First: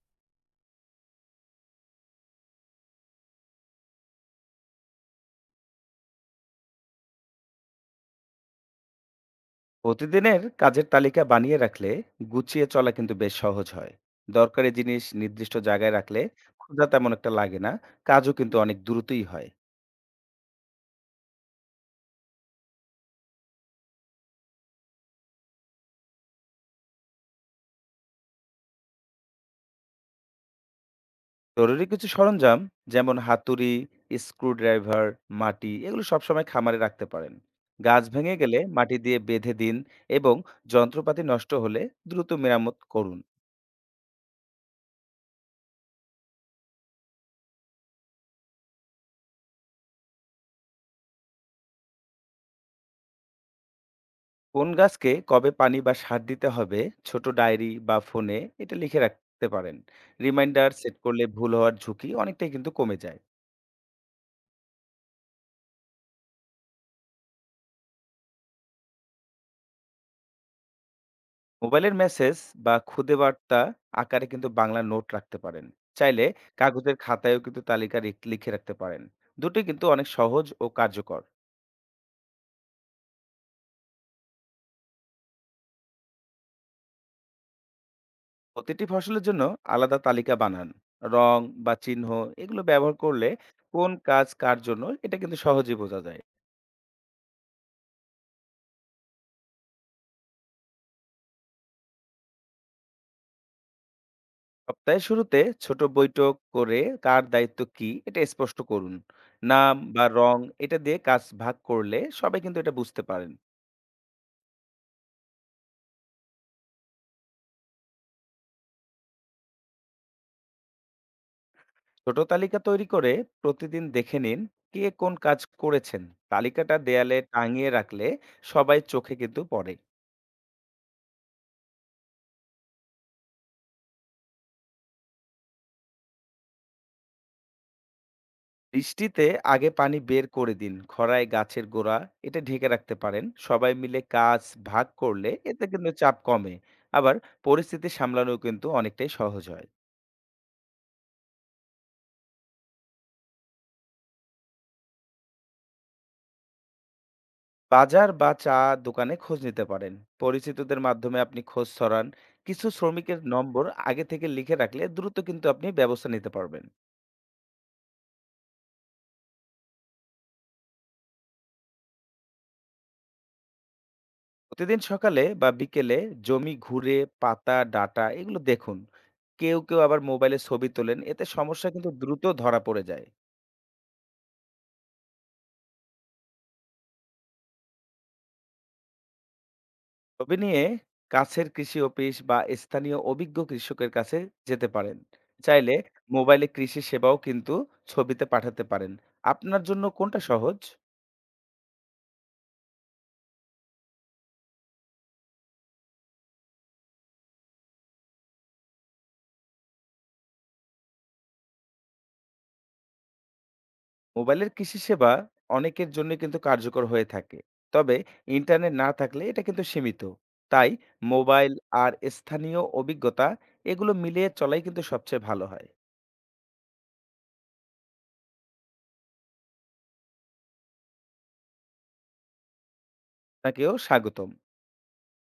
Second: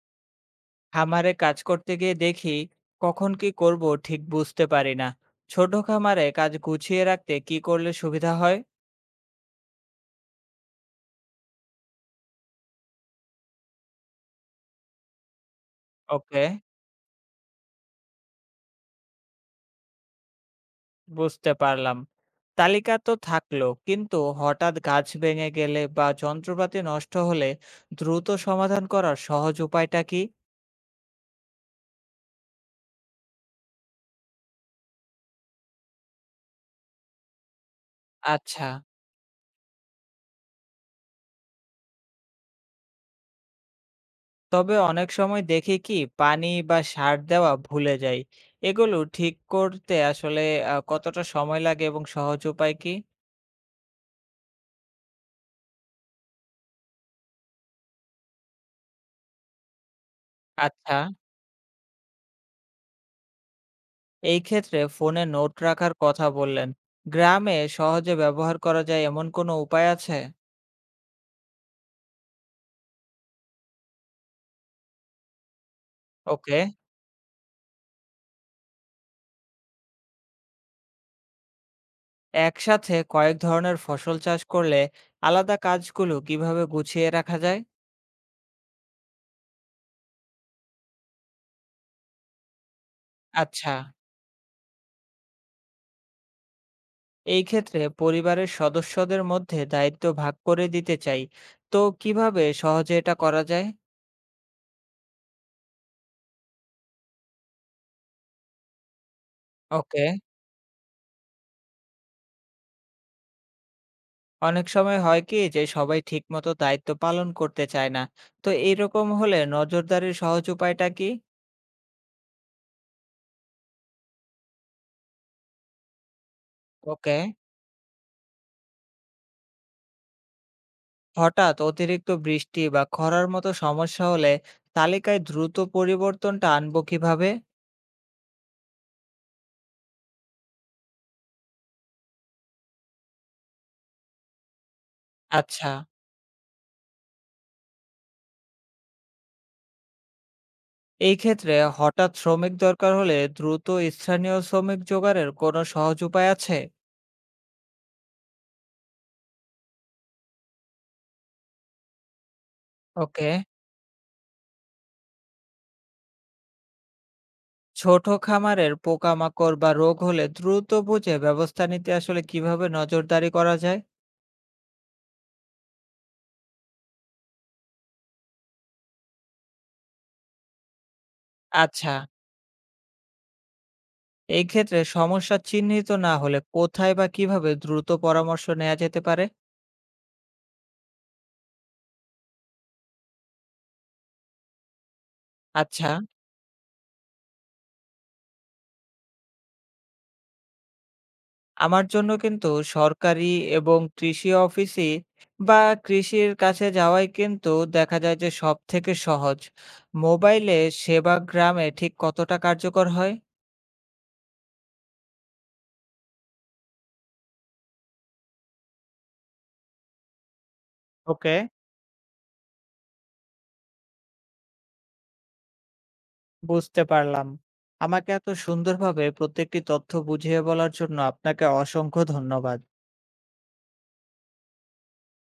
খামারে কাজ করতে গিয়ে দেখি কখন কি করব ঠিক বুঝতে পারি না। ছোট খামারে কাজ গুছিয়ে রাখতে কি করলে সুবিধা হয়? প্রতিদিনের কাজের তালিকা বানিয়ে রাখলে গুছিয়ে চলা কিন্তু বেশ সহজ হয়। দরকারি জিনিস নির্দিষ্ট জায়গায় রাখলে ওকে। খোঁজা তেমন একটা লাগে না, কাজও কিন্তু অনেক দ্রুতই হয়। বুঝতে পারলাম। তালিকা তো থাকলো, কিন্তু হঠাৎ গাছ ভেঙে গেলে বা যন্ত্রপাতি নষ্ট হলে দ্রুত সমাধান করার সহজ উপায়টা কি? জরুরি কিছু সরঞ্জাম, যেমন হাতুড়ি, স্ক্রুড্রাইভার, মাটি এগুলো সবসময় খামারে রাখতে পারেন। গাছ ভেঙে গেলে আচ্ছা। মাটি দিয়ে বেঁধে দিন এবং যন্ত্রপাতি নষ্ট হলে দ্রুত মেরামত করুন। তবে অনেক সময় দেখি কি, পানি বা সার দেওয়া ভুলে যাই। এগুলো ঠিক করতে আসলে কতটা সময় লাগে এবং সহজ উপায় কি? কোন গাছকে কবে পানি বা সার দিতে হবে ছোট ডায়েরি বা ফোনে এটা লিখে রাখতে পারেন। রিমাইন্ডার সেট আচ্ছা। করলে ভুল হওয়ার ঝুঁকি অনেকটাই কিন্তু কমে যায়। এই ক্ষেত্রে ফোনে নোট রাখার কথা বললেন। গ্রামে সহজে ব্যবহার করা যায় এমন কোনো উপায় আছে? মোবাইলের মেসেজ বা খুদে বার্তা আকারে কিন্তু বাংলা নোট রাখতে পারেন চাইলে। ওকে। কাগজের খাতায়ও কিন্তু তালিকা লিখে রাখতে পারেন, দুটি কিন্তু অনেক সহজ ও কার্যকর। একসাথে কয়েক ধরনের ফসল চাষ করলে আলাদা কাজগুলো কিভাবে গুছিয়ে রাখা যায়? প্রতিটি ফসলের জন্য আলাদা তালিকা বানান। রং বা চিহ্ন এগুলো ব্যবহার করলে আচ্ছা, কোন কাজ কার জন্য এটা কিন্তু সহজেই বোঝা যায়। এই ক্ষেত্রে পরিবারের সদস্যদের মধ্যে দায়িত্ব ভাগ করে দিতে চাই। তো কিভাবে সহজে এটা করা যায়? সপ্তাহের শুরুতে ছোট বৈঠক করে কার দায়িত্ব কি এটা স্পষ্ট করুন। নাম ওকে। বা রং এটা দিয়ে কাজ ভাগ করলে সবাই কিন্তু এটা বুঝতে পারেন। অনেক সময় হয় কি যে সবাই ঠিকমতো দায়িত্ব পালন করতে চায় না। তো এইরকম হলে নজরদারির সহজ উপায়টা কি? ছোট তালিকা তৈরি করে প্রতিদিন দেখে নিন কে কোন কাজ করেছেন। তালিকাটা দেয়ালে ওকে। টাঙিয়ে রাখলে সবাই চোখে কিন্তু পড়ে। হঠাৎ অতিরিক্ত বৃষ্টি বা খরার মতো সমস্যা হলে তালিকায় দ্রুত পরিবর্তনটা আনবো কিভাবে? বৃষ্টিতে আগে পানি বের করে দিন, খরায় গাছের গোড়া এটা ঢেকে রাখতে পারেন। সবাই মিলে কাজ ভাগ করলে এতে আচ্ছা। কিন্তু চাপ কমে, আবার পরিস্থিতি সামলানো কিন্তু অনেকটাই সহজ হয়। এই ক্ষেত্রে হঠাৎ শ্রমিক দরকার হলে দ্রুত স্থানীয় শ্রমিক জোগাড়ের কোনো সহজ উপায় আছে? বাজার বা চা দোকানে খোঁজ নিতে পারেন। পরিচিতদের মাধ্যমে আপনি খোঁজ ছড়ান। কিছু শ্রমিকের ওকে। নম্বর আগে থেকে লিখে রাখলে দ্রুত কিন্তু আপনি ব্যবস্থা নিতে পারবেন। ছোট খামারের পোকামাকড় বা রোগ হলে দ্রুত বুঝে ব্যবস্থা নিতে আসলে কিভাবে নজরদারি করা যায়? প্রতিদিন সকালে বা বিকেলে জমি ঘুরে পাতা, ডাটা এগুলো দেখুন। কেউ, কেউ আবার মোবাইলে ছবি তোলেন। এতে সমস্যা কিন্তু আচ্ছা। দ্রুত ধরা পড়ে যায়। এই ক্ষেত্রে সমস্যা চিহ্নিত না হলে কোথায় বা কিভাবে দ্রুত পরামর্শ নেওয়া যেতে পারে? ছবি নিয়ে কাছের কৃষি অফিস বা স্থানীয় অভিজ্ঞ কৃষকের কাছে যেতে পারেন। চাইলে আচ্ছা। মোবাইলে কৃষি সেবাও কিন্তু ছবিতে পাঠাতে পারেন। আপনার জন্য কোনটা সহজ? আমার জন্য কিন্তু সরকারি এবং কৃষি অফিসে বা কৃষির কাছে যাওয়াই কিন্তু দেখা যায় যে সব থেকে সহজ। মোবাইলে সেবা গ্রামে ঠিক কতটা কার্যকর হয়? মোবাইলের কৃষি সেবা অনেকের জন্য কিন্তু কার্যকর হয়ে থাকে, তবে ইন্টারনেট না থাকলে এটা কিন্তু সীমিত। তাই ওকে। মোবাইল আর স্থানীয় অভিজ্ঞতা এগুলো মিলিয়ে চলাই কিন্তু সবচেয়ে ভালো হয়। বুঝতে পারলাম। আমাকে এত সুন্দরভাবে প্রত্যেকটি তথ্য বুঝিয়ে বলার জন্য আপনাকে অসংখ্য ধন্যবাদ। আপনাকেও স্বাগতম।